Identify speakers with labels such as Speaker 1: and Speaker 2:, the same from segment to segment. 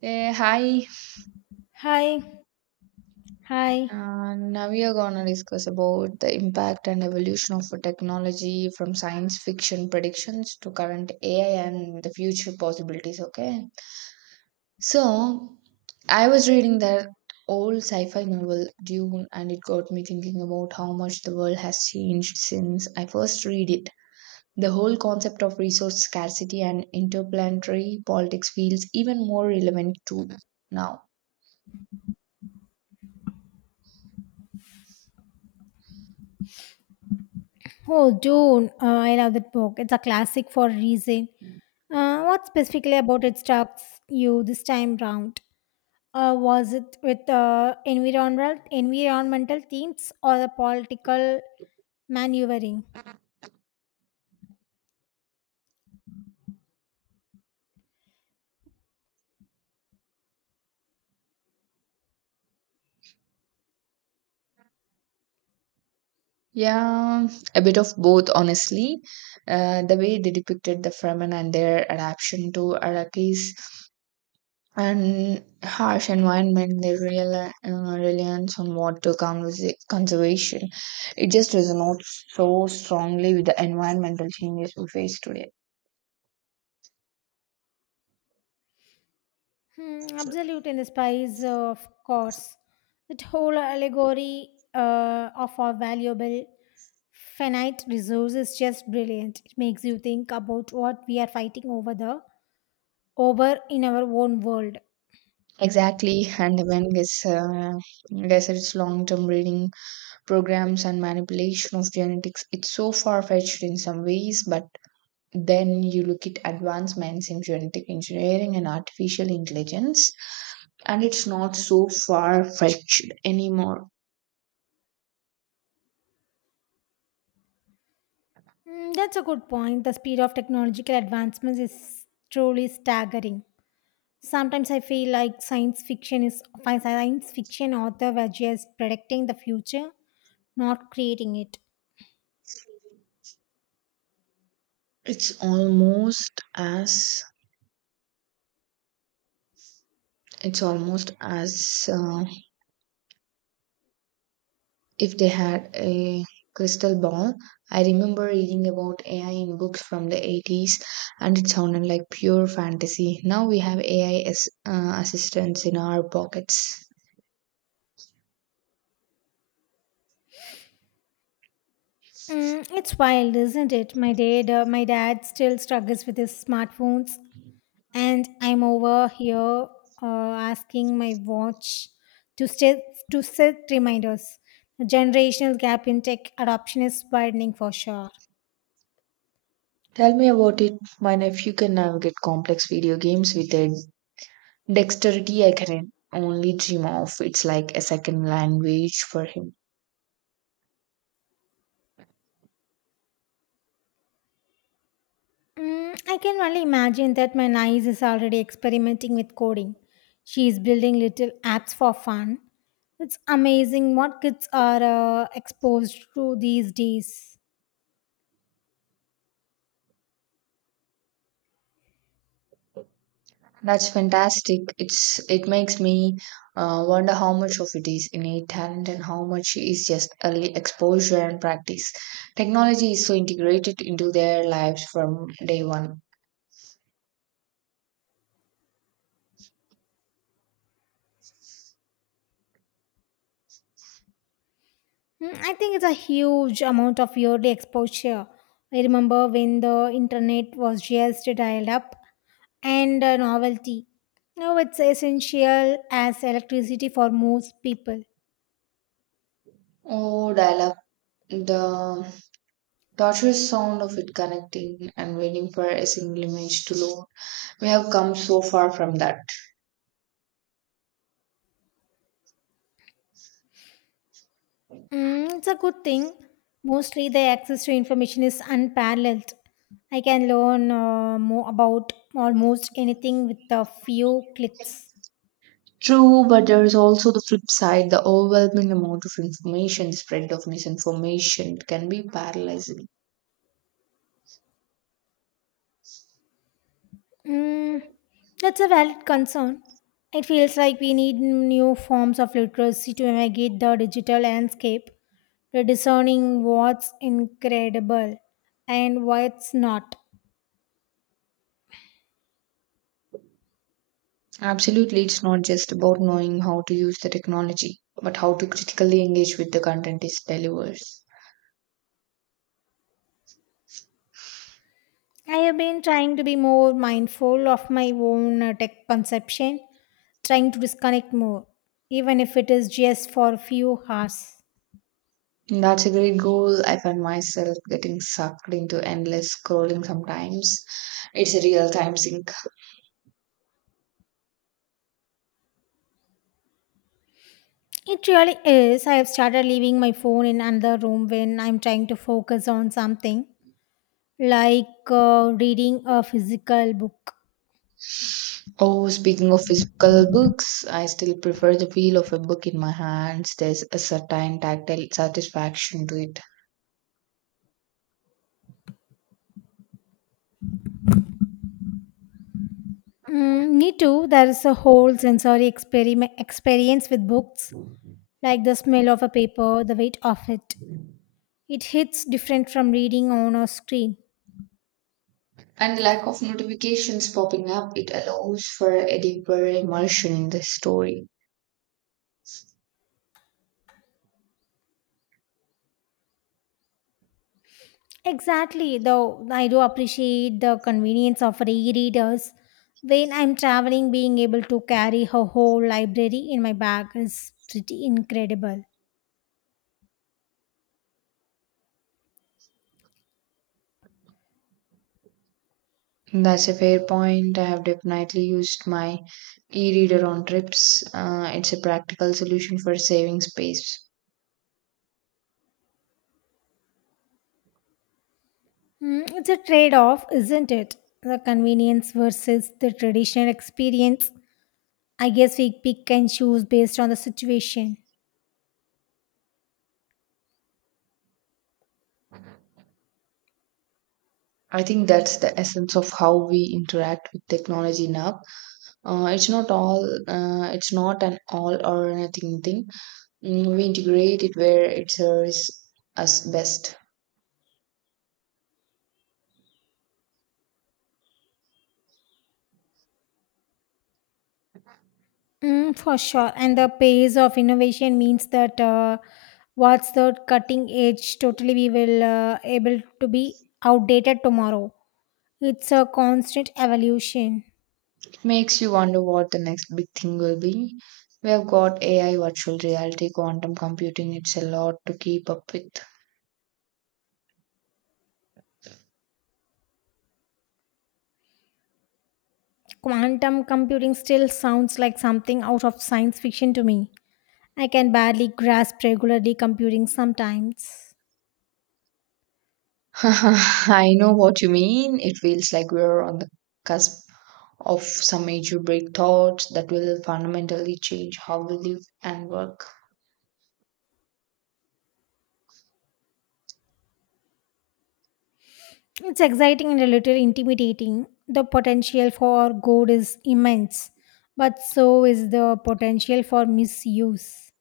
Speaker 1: Hey, hi.
Speaker 2: Hi, hi.
Speaker 1: Now we are gonna discuss about the impact and evolution of technology from science fiction predictions to current AI and the future possibilities. Okay, so I was reading that old sci-fi novel Dune, and it got me thinking about how much the world has changed since I first read it. The whole concept of resource scarcity and interplanetary politics feels even more relevant to now.
Speaker 2: Oh, Dune. I love that book. It's a classic for a reason. What specifically about it struck you this time round? Was it with environmental themes or the political maneuvering?
Speaker 1: Yeah, a bit of both, honestly. The way they depicted the Fremen and their adaptation to Iraqis and harsh environment, their real reliance on water conservation, it just resonates so strongly with the environmental changes we face today.
Speaker 2: Hmm, absolute in the spies, of course. That whole allegory of our valuable finite resource is just brilliant. It makes you think about what we are fighting over there over in our own world.
Speaker 1: Exactly, and when this desert's long-term breeding programs and manipulation of genetics, it's so far-fetched in some ways, but then you look at advancements in genetic engineering and artificial intelligence, and it's not so far fetched anymore.
Speaker 2: That's a good point. The speed of technological advancements is truly staggering. Sometimes I feel like science fiction author were just predicting the future, not creating it.
Speaker 1: It's almost as it's almost as if they had a crystal ball. I remember reading about AI in books from the 80s, and it sounded like pure fantasy. Now we have AI as, assistants in our pockets.
Speaker 2: It's wild, isn't it? My dad still struggles with his smartphones, and I'm over here asking my watch to set to set reminders. The generational gap in tech adoption is widening for sure.
Speaker 1: Tell me about it. My nephew can navigate complex video games with a dexterity I can only dream of. It's like a second language for him.
Speaker 2: I can only imagine that my niece is already experimenting with coding. She is building little apps for fun. It's amazing what kids are exposed to these days.
Speaker 1: That's fantastic. It makes me wonder how much of it is innate talent and how much is just early exposure and practice. Technology is so integrated into their lives from day one.
Speaker 2: I think it's a huge amount of yearly exposure. I remember when the internet was just dialed up and a novelty. Now it's essential as electricity for most people.
Speaker 1: Oh, dial up, the torturous sound of it connecting and waiting for a single image to load. We have come so far from that.
Speaker 2: It's a good thing. Mostly the access to information is unparalleled. I can learn more about almost anything with a few clicks.
Speaker 1: True, but there is also the flip side. The overwhelming amount of information, the spread of misinformation can be paralyzing.
Speaker 2: Mm, that's a valid concern. It feels like we need new forms of literacy to navigate the digital landscape, to discerning what's incredible and what's not.
Speaker 1: Absolutely, it's not just about knowing how to use the technology, but how to critically engage with the content it delivers.
Speaker 2: I have been trying to be more mindful of my own tech consumption, trying to disconnect more, even if it is just for a few hours.
Speaker 1: And that's a great goal. I find myself getting sucked into endless scrolling sometimes. It's a real time sink.
Speaker 2: It really is. I have started leaving my phone in another room when I'm trying to focus on something like reading a physical book.
Speaker 1: Oh, speaking of physical books, I still prefer the feel of a book in my hands. There's a certain tactile satisfaction to it.
Speaker 2: Me too. There is a whole sensory experiment experience with books, like the smell of a paper, the weight of it. It hits different from reading on a screen.
Speaker 1: And the lack of notifications popping up, it allows for a deeper immersion in the story.
Speaker 2: Exactly. Though I do appreciate the convenience of e-readers. When I'm traveling, being able to carry a whole library in my bag is pretty incredible.
Speaker 1: That's a fair point. I have definitely used my e reader on trips. It's a practical solution for saving space.
Speaker 2: It's a trade off, isn't it? The convenience versus the traditional experience. I guess we pick and choose based on the situation.
Speaker 1: I think that's the essence of how we interact with technology now. It's not an all or nothing thing. Mm, we integrate it where it serves us best.
Speaker 2: For sure. And the pace of innovation means that what's the cutting edge totally we will able to be outdated tomorrow. It's a constant evolution.
Speaker 1: Makes you wonder what the next big thing will be. We have got AI, virtual reality, quantum computing. It's a lot to keep up with.
Speaker 2: Quantum computing still sounds like something out of science fiction to me. I can barely grasp regularly computing sometimes.
Speaker 1: I know what you mean. It feels like we're on the cusp of some major breakthroughs that will fundamentally change how we live and work.
Speaker 2: It's exciting and a little intimidating. The potential for good is immense, but so is the potential for misuse.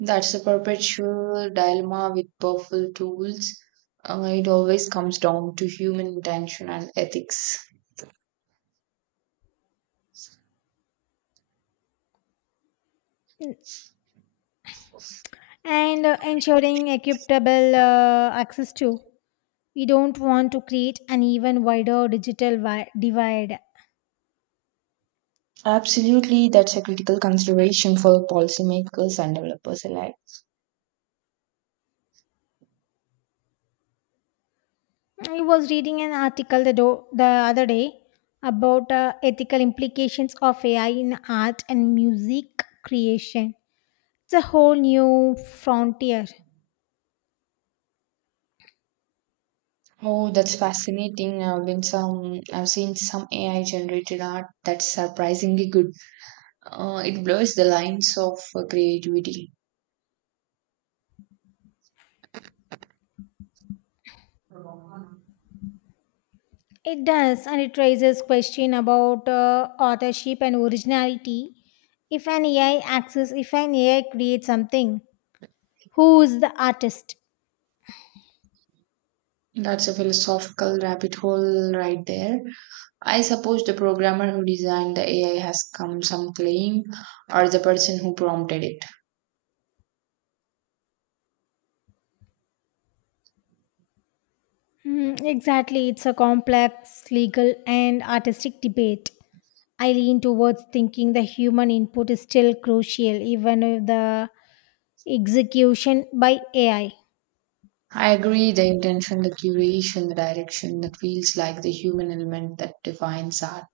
Speaker 1: That's a perpetual dilemma with powerful tools. It always comes down to human intention and ethics.
Speaker 2: And ensuring equitable access to. We don't want to create an even wider divide.
Speaker 1: Absolutely, that's a critical consideration for policymakers and developers alike.
Speaker 2: I was reading an article the other day about ethical implications of AI in art and music creation. It's a whole new frontier.
Speaker 1: Oh, that's fascinating. I've seen some AI generated art that's surprisingly good. It blurs the lines of creativity.
Speaker 2: It does, and it raises question about authorship and originality. If an AI creates something, who is the artist?
Speaker 1: That's a philosophical rabbit hole right there. I suppose the programmer who designed the AI has come some claim, or the person who prompted it.
Speaker 2: Hmm, exactly, it's a complex legal and artistic debate. I lean towards thinking the human input is still crucial, even if the execution by AI.
Speaker 1: I agree, the intention, the curation, the direction, that feels like the human element that defines art.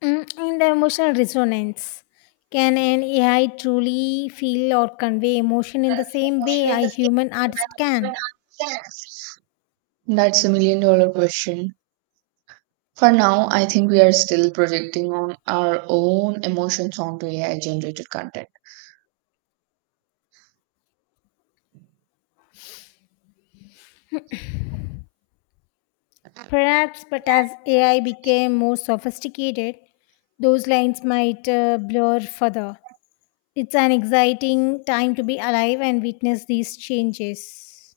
Speaker 2: In the emotional resonance, can an AI truly feel or convey emotion in the same way a human artist can?
Speaker 1: That's a million dollar question. For now, I think we are still projecting on our own emotions onto AI generated content.
Speaker 2: Perhaps, but as AI became more sophisticated, those lines might blur further. It's an exciting time to be alive and witness these changes.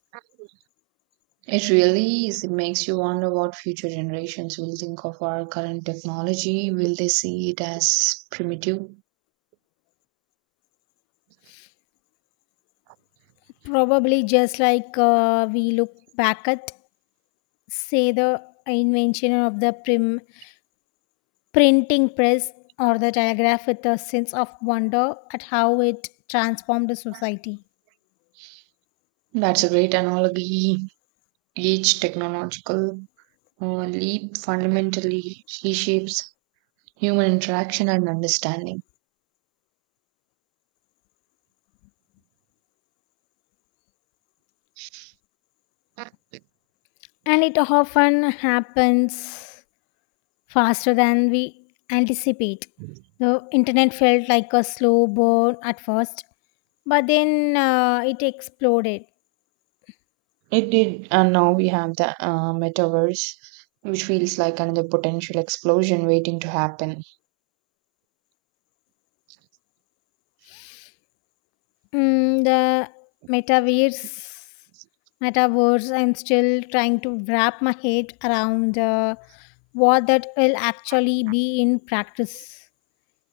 Speaker 1: It really is. It makes you wonder what future generations will think of our current technology. Will they see it as primitive?
Speaker 2: Probably just like we look back at, say, the invention of the prim printing press or the telegraph with a sense of wonder at how it transformed the society.
Speaker 1: That's a great analogy. Each technological leap fundamentally reshapes human interaction and understanding.
Speaker 2: And it often happens faster than we anticipate. The internet felt like a slow burn at first, but then it exploded.
Speaker 1: It did, and now we have the metaverse, which feels like another potential explosion waiting to happen.
Speaker 2: The metaverse, metaverse, I'm still trying to wrap my head around what that will actually be in practice.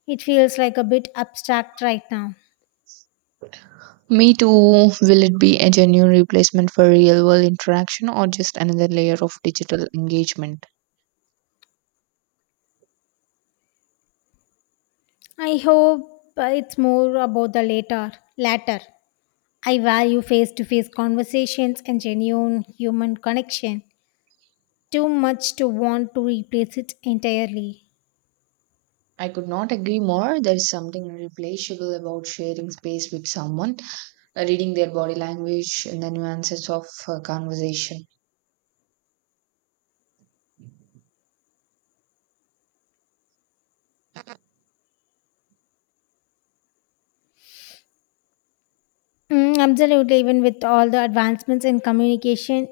Speaker 2: It feels like a bit abstract right now.
Speaker 1: Me too. Will it be a genuine replacement for real world interaction or just another layer of digital engagement?
Speaker 2: I hope it's more about the later. latter. I value face to face conversations and genuine human connection. Too much to want to replace it entirely.
Speaker 1: I could not agree more. There's something irreplaceable about sharing space with someone, reading their body language, and the nuances of conversation.
Speaker 2: Absolutely, even with all the advancements in communication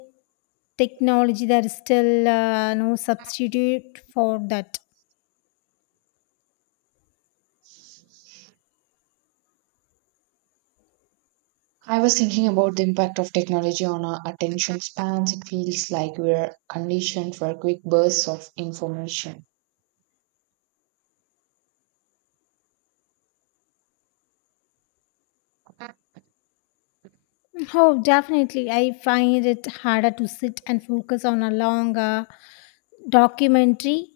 Speaker 2: technology, there is still no substitute for that.
Speaker 1: I was thinking about the impact of technology on our attention spans. It feels like we're conditioned for quick bursts of information.
Speaker 2: Oh, definitely. I find it harder to sit and focus on a long documentary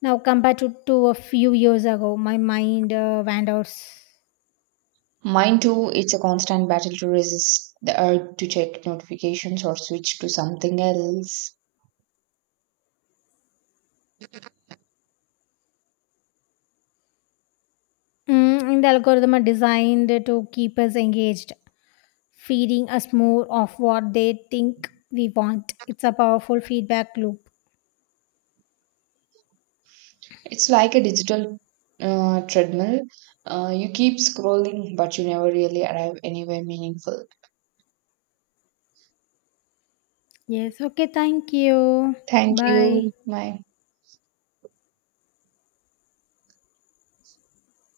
Speaker 2: now compared to, a few years ago. My mind wanders.
Speaker 1: Mine too, it's a constant battle to resist the urge to check notifications or switch to something else.
Speaker 2: And the algorithm are designed to keep us engaged, feeding us more of what they think we want. It's a powerful feedback loop.
Speaker 1: It's like a digital treadmill. You keep scrolling, but you never really arrive anywhere meaningful.
Speaker 2: Yes. Okay. Thank you.
Speaker 1: Thank
Speaker 2: Bye.
Speaker 1: you. Bye.